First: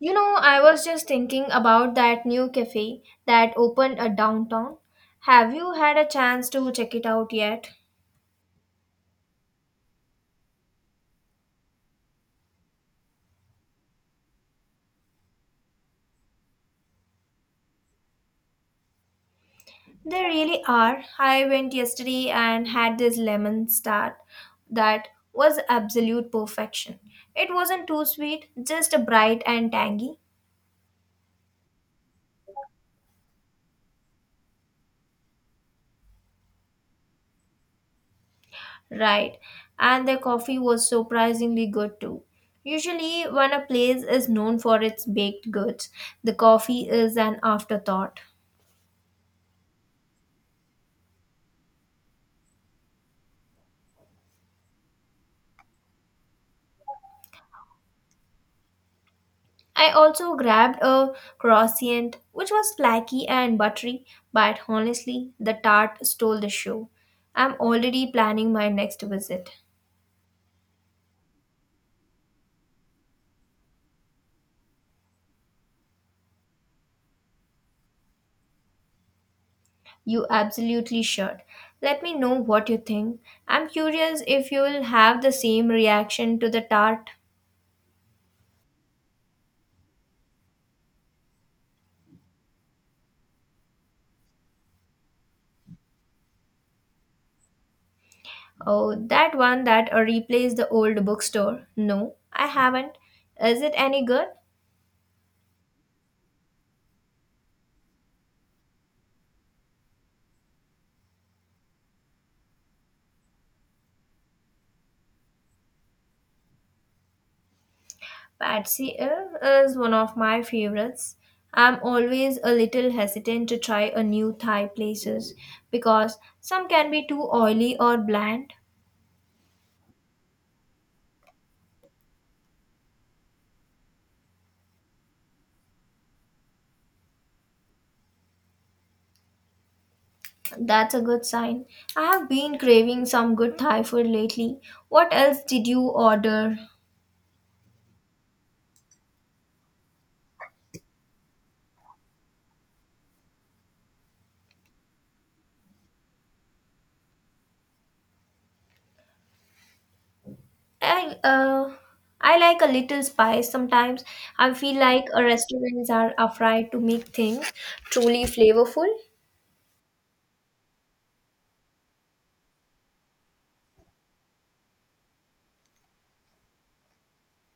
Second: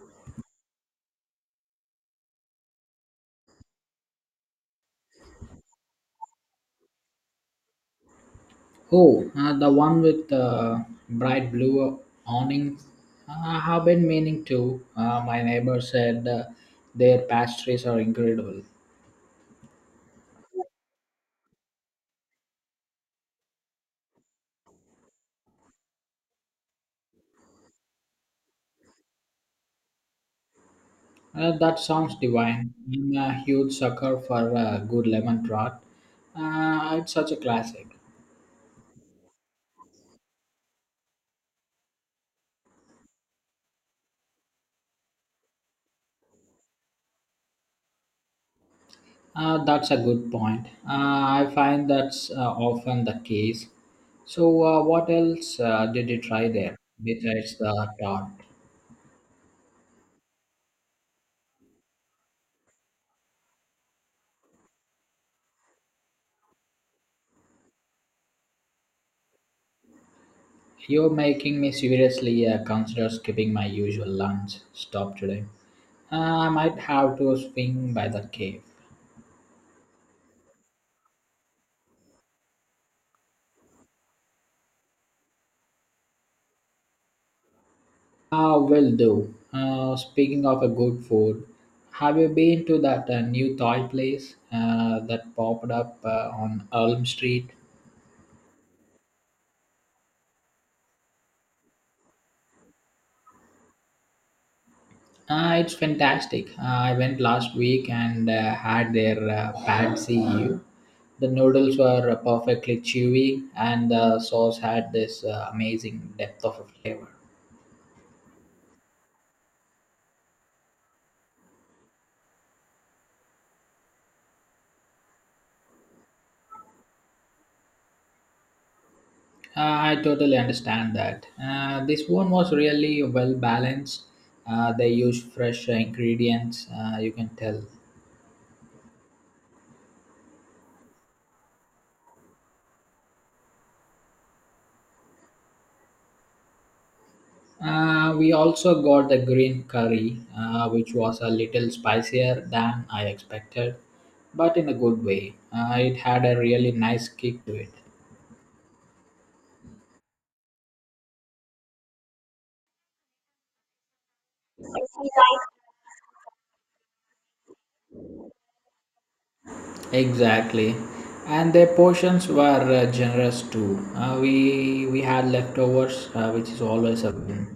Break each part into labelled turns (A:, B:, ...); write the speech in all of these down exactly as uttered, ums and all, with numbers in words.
A: You know, I was just thinking about that new cafe that opened a downtown. Have you had a chance to check it out yet?
B: Oh, uh, the one with the bright blue awnings. I have been meaning to. Uh, my neighbor said uh, their pastries are incredible.
A: They really are. I went yesterday and had this lemon tart that was absolute perfection. It wasn't too sweet, just bright and tangy.
B: Uh, that sounds divine. I'm a huge sucker for uh, good lemon draught. Uh, it's such a classic.
A: Right. And their coffee was surprisingly good too. Usually, when a place is known for its baked goods, the coffee is an afterthought.
B: Uh, that's a good point. Uh, I find that's uh, often the case. So, uh, what else uh, did you try there besides the tart?
A: I also grabbed a croissant, which was flaky and buttery, but honestly, the tart stole the show. I'm already planning my next visit.
B: You're making me seriously uh, consider skipping my usual lunch stop today. Uh, I might have to swing by the cave.
A: You absolutely should. Let me know what you think. I'm curious if you'll have the same reaction to the tart.
B: Ah, will do. Uh, speaking of a good food, have you been to that uh, new Thai place uh, that popped up uh, on Elm Street?
A: Oh, that one that uh, replaced the old bookstore. No, I haven't. Is it any good?
B: Uh, it's fantastic. Uh, I went last week and uh, had their uh, pad see ew. The noodles were uh, perfectly chewy, and the sauce had this uh, amazing depth of flavor.
A: Patsy Ev is one of my favorites. I'm always a little hesitant to try a new Thai places because some can be too oily or bland.
B: Uh, I totally understand that. Uh, this one was really well balanced. Uh, they used fresh ingredients, uh, you can tell.
A: That's a good sign. I have been craving some good Thai food lately. What else did you order?
B: Uh, we also got the green curry, uh, which was a little spicier than I expected, but in a good way. Uh, it had a really nice kick to it.
A: I uh I like a little spice sometimes. I feel like uh, restaurants are afraid to make things truly flavorful.
B: Exactly. And their portions were uh, generous too. Uh, we we had leftovers, uh, which is always a win.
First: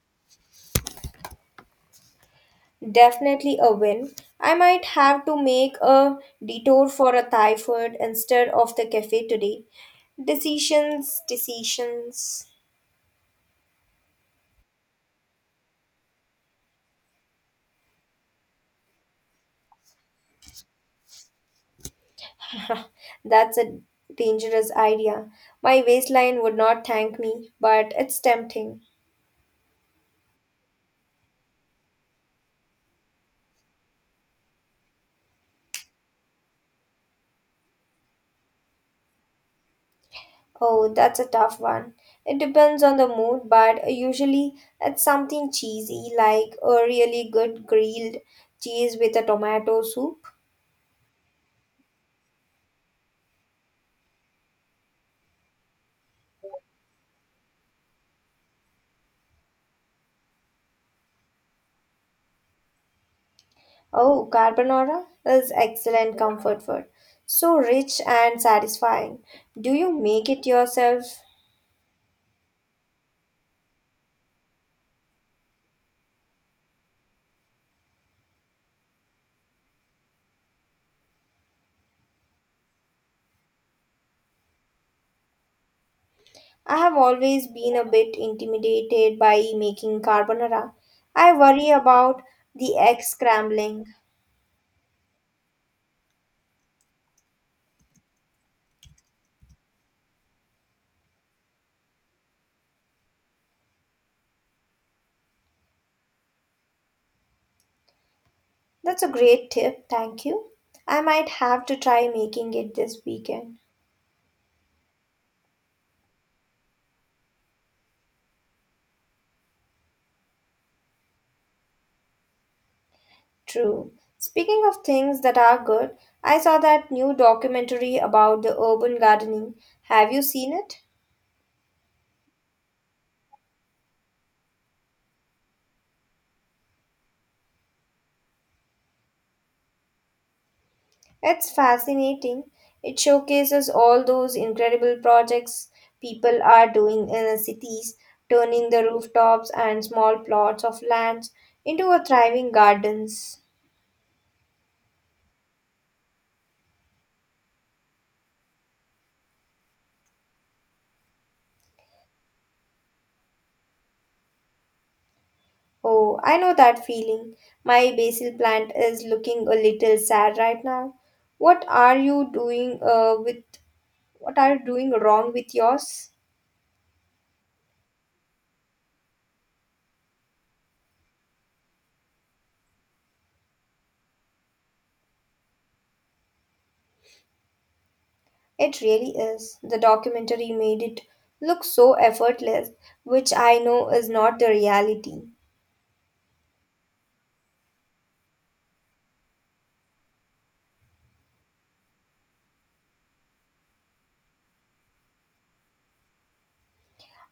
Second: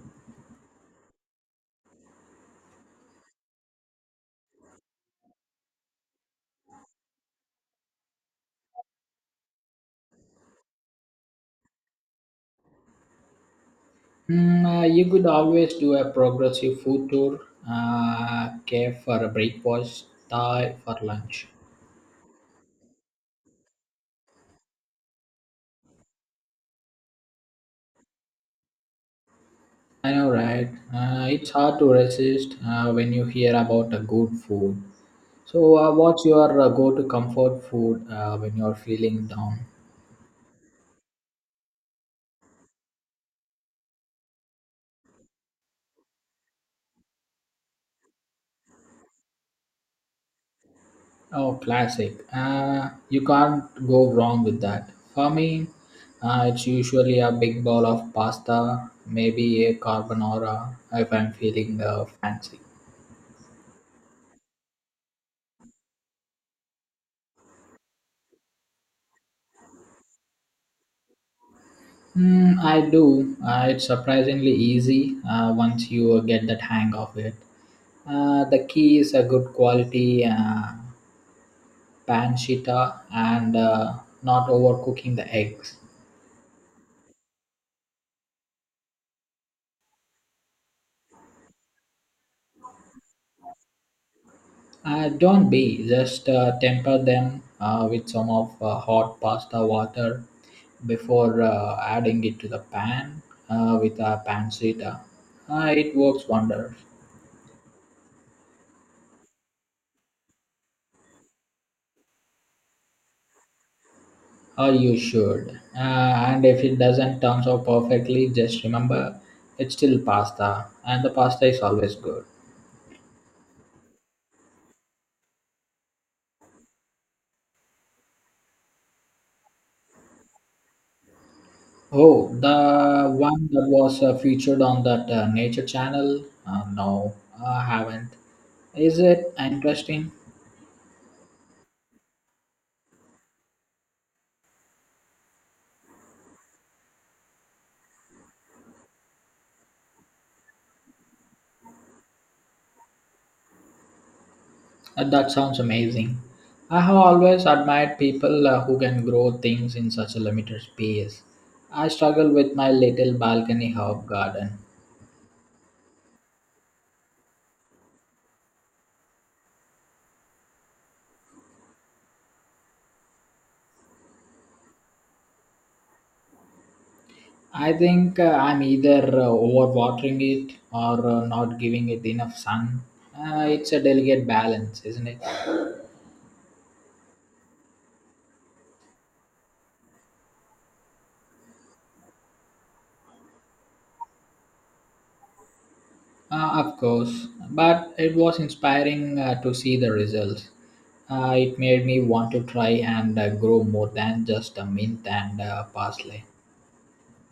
A: Definitely a win. I might have to make a detour for a Thai food instead of the cafe today. Decisions, decisions.
B: Mm, uh, you could always do a progressive food tour, uh, cafe for a breakfast, Thai for lunch.
A: That's a dangerous idea. My waistline would not thank me, but it's tempting.
B: I know, right? Uh, it's hard to resist uh, when you hear about a good food. So, uh, what's your uh, go-to comfort food uh, when you're feeling down?
A: Oh, that's a tough one. It depends on the mood, but usually it's something cheesy like a really good grilled cheese with a tomato soup.
B: Oh, classic. Uh, you can't go wrong with that. For me, uh, it's usually a big bowl of pasta, maybe a carbonara if I'm feeling uh, fancy.
A: Oh, carbonara is excellent comfort food. So rich and satisfying. Do you make it yourself?
B: Mm, I do. Uh, it's surprisingly easy uh, once you get that hang of it. Uh, the key is a good quality uh, pancetta and uh, not overcooking the eggs.
A: I have always been a bit intimidated by making carbonara. I worry about the egg scrambling.
B: Uh, don't be, just uh, temper them uh, with some of uh, hot pasta water before uh, adding it to the pan uh, with a pancetta. Uh, it works wonders.
A: That's a great tip, thank you. I might have to try making it this weekend.
B: Or you should. Uh, and if it doesn't turn out perfectly, just remember it's still pasta, and the pasta is always good.
A: True. Speaking of things that are good, I saw that new documentary about the urban gardening. Have you seen it?
B: Oh, the one that was uh, featured on that uh, Nature Channel? Uh, no, I haven't. Is it interesting?
A: It's fascinating. It showcases all those incredible projects people are doing in the cities, turning the rooftops and small plots of lands into a thriving gardens.
B: Uh, that sounds amazing. I have always admired people uh, who can grow things in such a limited space. I struggle with my little balcony herb garden.
A: Oh, I know that feeling. My basil plant is looking a little sad right now. What are you doing uh, with what are you doing wrong with yours?
B: I think uh, I'm either uh, overwatering it or uh, not giving it enough sun. Uh, it's a delicate balance, isn't it?
A: It really is. The documentary made it look so effortless, which I know is not the reality.
B: Uh, of course, but it was inspiring uh, to see the results. Uh, it made me want to try and uh, grow more than just a mint and uh, parsley.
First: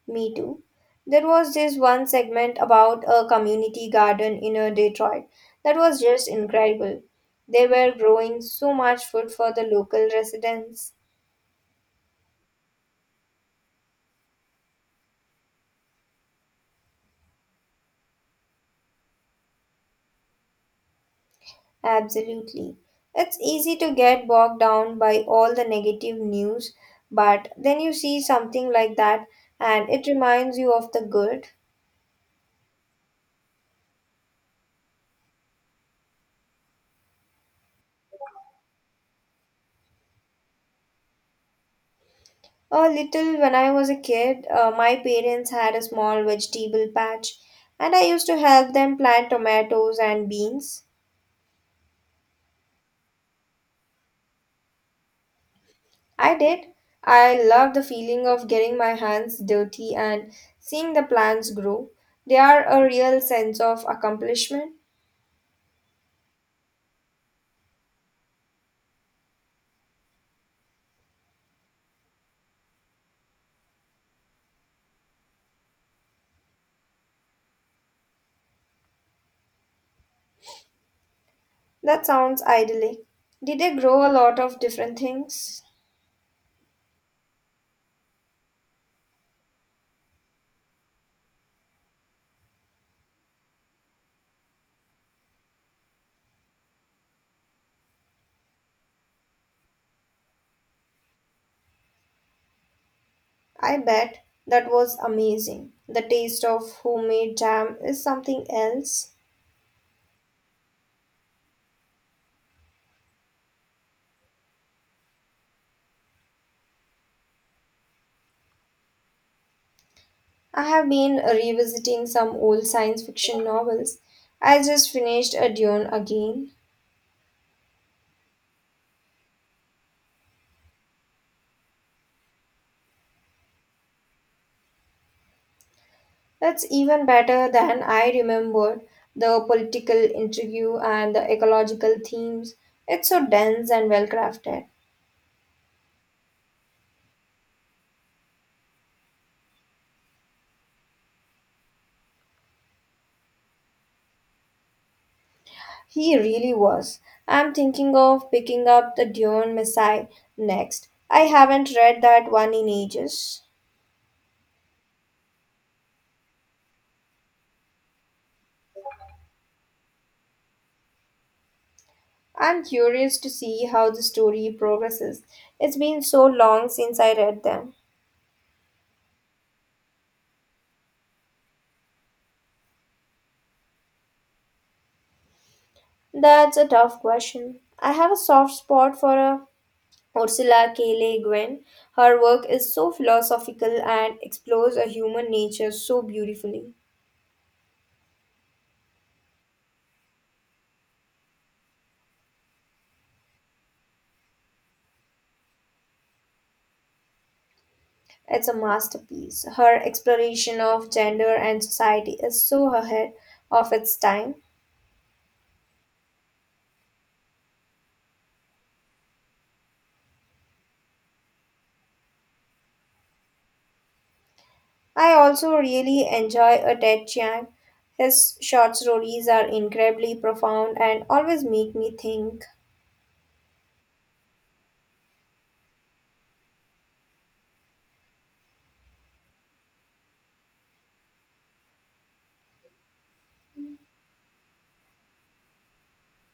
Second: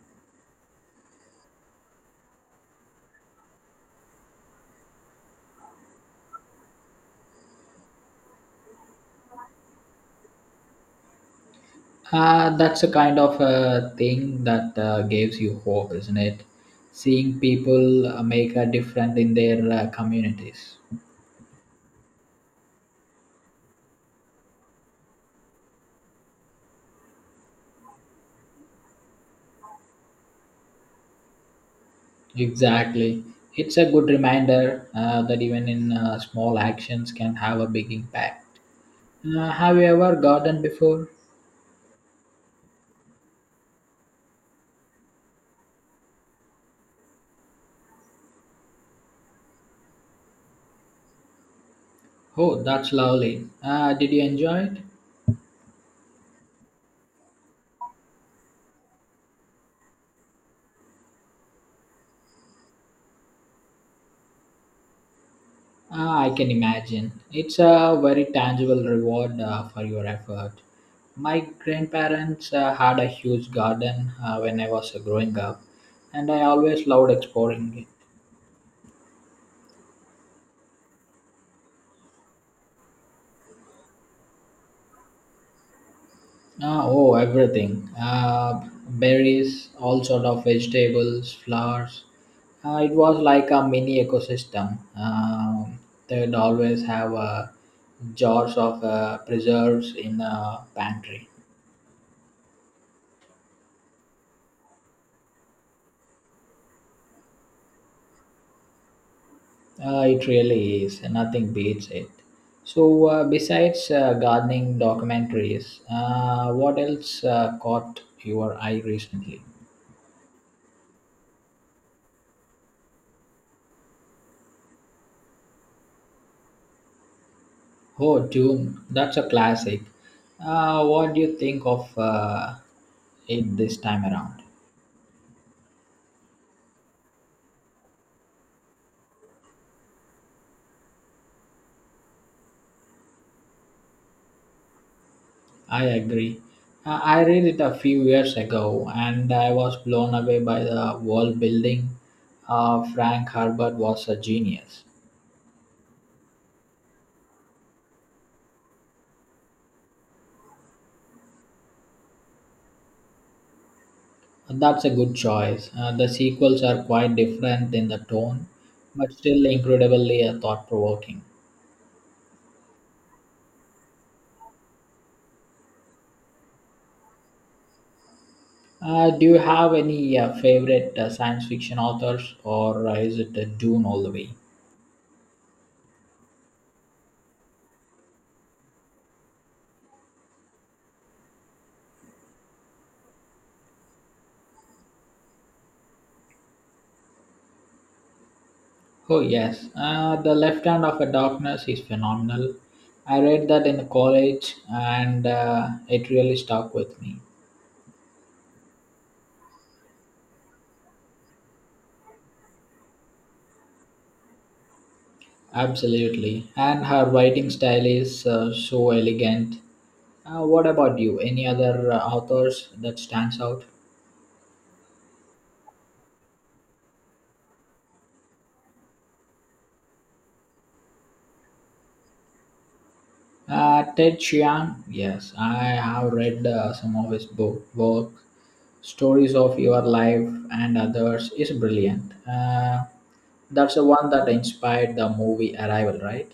A: Me too. There was this one segment about a community garden in uh, Detroit that was just incredible. They were growing so much food for the local residents.
B: Uh, that's the kind of uh, thing that uh, gives you hope, isn't it? Seeing people uh, make a difference in their uh, communities.
A: Absolutely. It's easy to get bogged down by all the negative news, but then you see something like that and it reminds you of the good.
B: Exactly. It's a good reminder uh, that even in uh, small actions can have a big impact. Uh, have you ever gardened before?
A: A little when I was a kid, uh, my parents had a small vegetable patch and I used to help them plant tomatoes and beans.
B: Oh, that's lovely. Uh, did you enjoy it?
A: I did. I love the feeling of getting my hands dirty and seeing the plants grow. They are a real sense of accomplishment.
B: Uh, I can imagine. It's a very tangible reward uh, for your effort. My grandparents uh, had a huge garden uh, when I was growing up, and I always loved exploring it.
A: That sounds idyllic. Did they grow a lot of different things?
B: Ah, oh, everything. Uh, berries, all sort of vegetables, flowers. Uh, it was like a mini ecosystem. Um they'd always have uh, jars of uh, preserves in a pantry.
A: I bet. That was amazing. The taste of homemade jam is something else.
B: Uh, it really is. Nothing beats it. So, uh, besides uh, gardening documentaries, uh, what else uh, caught your eye recently?
A: I have been revisiting some old science fiction novels. I just finished a Dune again.
B: Oh, Dune, that's a classic. Uh, what do you think of uh, it this time around?
A: That's even better than I remembered. The political intrigue and the ecological themes. It's so dense and well crafted.
B: I agree. Uh, I read it a few years ago and I was blown away by the world building. Uh, Frank Herbert was a genius.
A: He really was. I'm thinking of picking up the Dune Messiah next. I haven't read that one in ages.
B: That's a good choice. Uh, the sequels are quite different in the tone, but still incredibly uh, thought provoking.
A: I'm curious to see how the story progresses. It's been so long since I read them.
B: Uh, do you have any uh, favorite uh, science fiction authors, or uh, is it uh, Dune all the way?
A: That's a tough question. I have a soft spot for a Ursula K. Le Guin. Her work is so philosophical and explores a human nature so beautifully.
B: Oh yes, uh, the left hand of a darkness is phenomenal. I read that in college, and uh, it really stuck with me.
A: It's a masterpiece. Her exploration of gender and society is so ahead of its time.
B: Absolutely, and her writing style is uh, so elegant. Uh, what about you? Any other uh, authors that stands out?
A: I also really enjoy a Ted Chiang. His short stories are incredibly profound and always make me think.
B: Uh, Ted Chiang. Yes, I have read uh, some of his book work. Stories of Your Life and Others is brilliant. Uh, that's the one that inspired the movie Arrival, right?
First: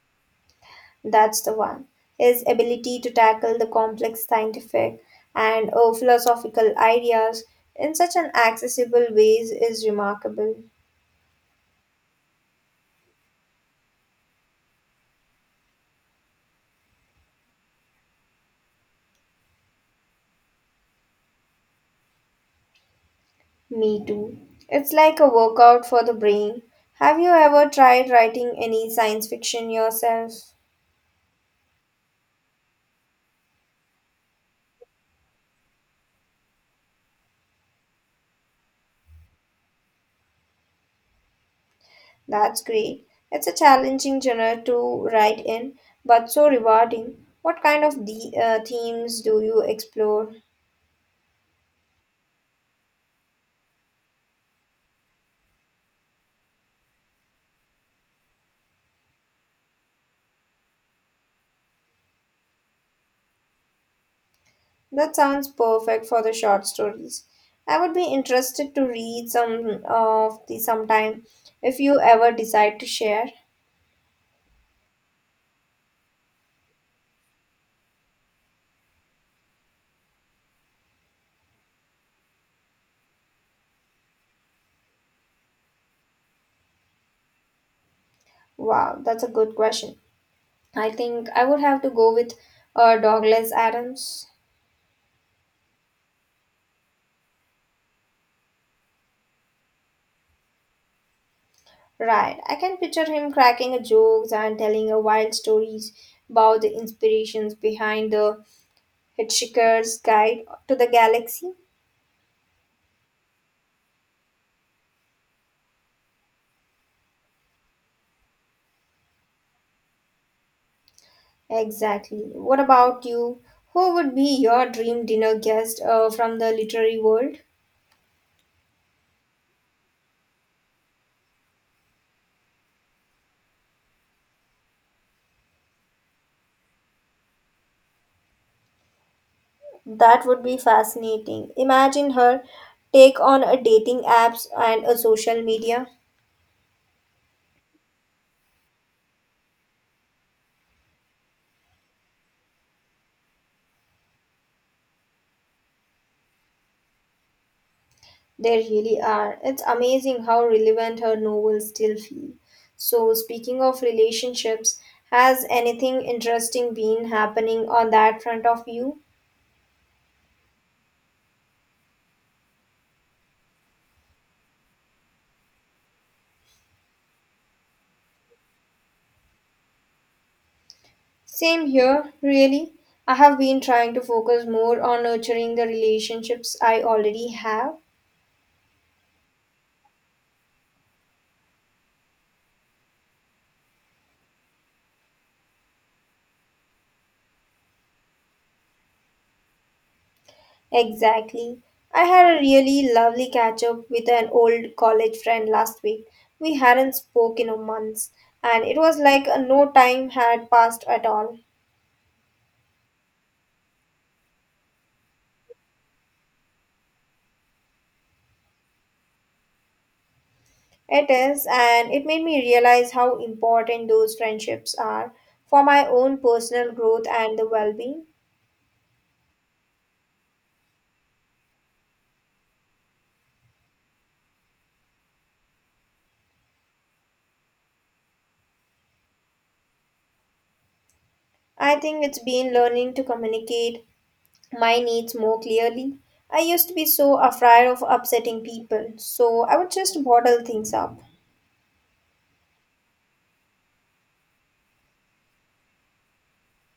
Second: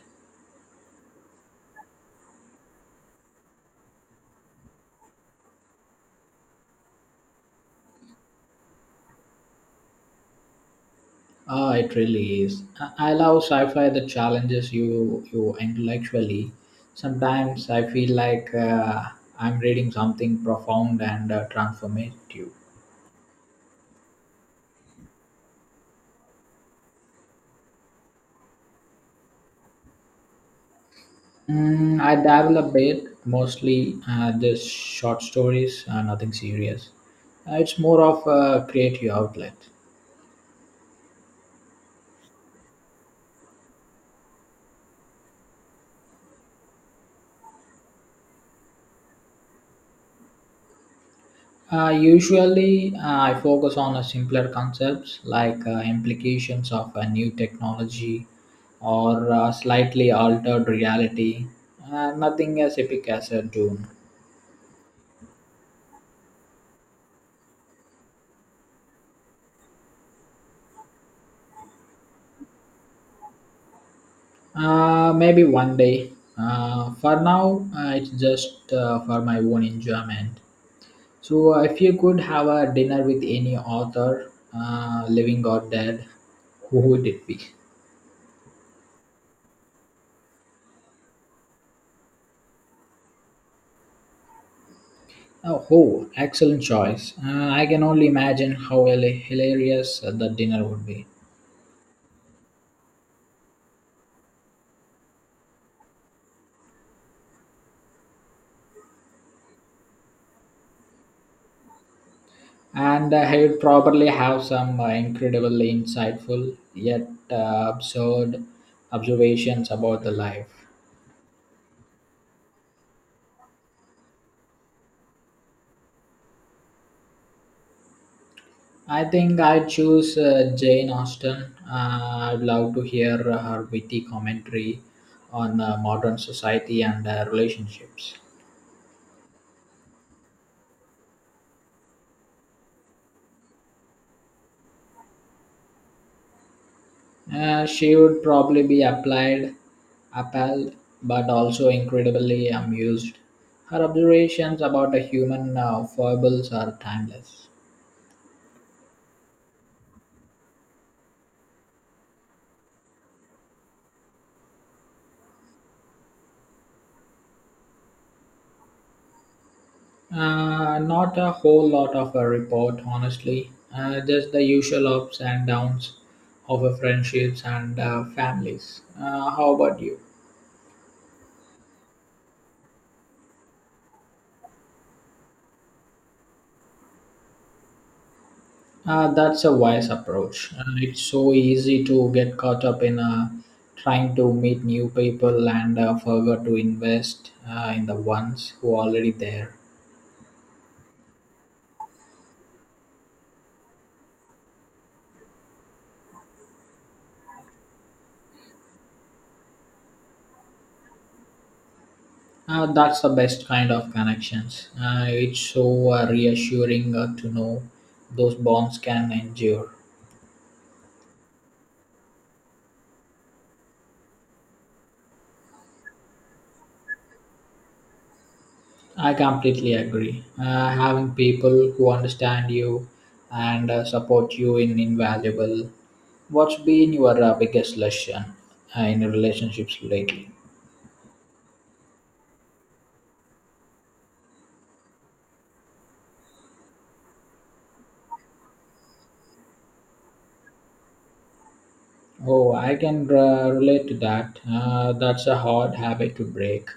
A: That's the one. His ability to tackle the complex scientific and uh, philosophical ideas in such an accessible ways is remarkable.
B: Ah, it really is. I I love sci-fi that challenges you you intellectually. Sometimes I feel like uh, I'm reading something profound and uh, transformative.
A: Me too. It's like a workout for the brain. Have you ever tried writing any science fiction yourself?
B: Mm, I dabble a bit, mostly uh, just short stories, uh, nothing serious. Uh, it's more of a creative outlet.
A: That's great. It's a challenging genre to write in, but so rewarding. What kind of the, uh, themes do you explore?
B: Uh, usually, uh, I focus on a simpler concepts like uh, implications of a new technology or uh, slightly altered reality. Uh, nothing as epic as a Dune.
A: That sounds perfect for the short stories. I would be interested to read some of the sometime if you ever decide to share.
B: Uh, maybe one day. Uh, for now, uh, it's just uh, for my own enjoyment. So, uh, if you could have a dinner with any author, uh, living or dead, who would it be?
A: Wow, that's a good question. I think I would have to go with uh, Douglas Adams.
B: Oh, oh, excellent choice. Uh, I can only imagine how hila- hilarious uh, the dinner would be.
A: Right, I can picture him cracking a jokes and telling a wild stories about the inspirations behind the Hitchhiker's Guide to the Galaxy.
B: And uh, he would probably have some uh, incredibly insightful yet uh, absurd observations about the life.
A: Exactly. What about you? Who would be your dream dinner guest uh, from the literary world?
B: I think I'd choose uh, Jane Austen. Uh, I'd love to hear her witty commentary on uh, modern society and uh, relationships.
A: That would be fascinating. Imagine her take on a dating apps and a social media.
B: Uh, she would probably be applied, appalled, but also incredibly amused. Her observations about the human uh, foibles are timeless.
A: They really are. It's amazing how relevant her novels still feel. So speaking of relationships, has anything interesting been happening on that front of you?
B: Uh, not a whole lot of a report, honestly. Uh, just the usual ups and downs of uh, friendships and uh, families. Uh, how about you?
A: Same here, really. I have been trying to focus more on nurturing the relationships I already have.
B: Uh, that's a wise approach. Uh, it's so easy to get caught up in uh, trying to meet new people and uh, forget to invest uh, in the ones who are already there.
A: Exactly. I had a really lovely catch up with an old college friend last week. We hadn't spoken in months, and it was like uh, no time had passed at all.
B: Uh, that's the best kind of connections. Uh, it's so uh, reassuring uh, to know those bonds can endure.
A: It is, and it made me realize how important those friendships are for my own personal growth and the well being.
B: I completely agree. Uh, having people who understand you and uh, support you in invaluable. What's been your uh, biggest lesson uh, in relationships lately?
A: I think it's been learning to communicate my needs more clearly. I used to be so afraid of upsetting people, so I would just bottle things up.
B: Oh, I can uh, relate to that. Uh, that's a hard habit to break.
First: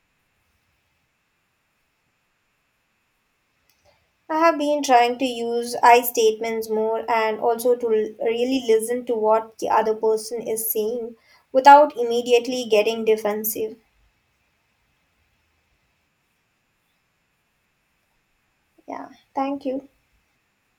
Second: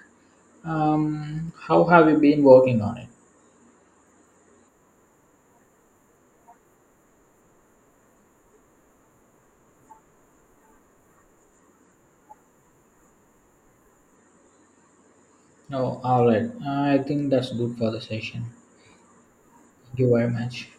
B: Um, how have you been working on it?
A: I have been trying to use I statements more and also to l- really listen to what the other person is saying without immediately getting defensive.
B: Oh, all right. Uh, I think that's good for the session.
A: Yeah, thank you.
B: Thank you very much.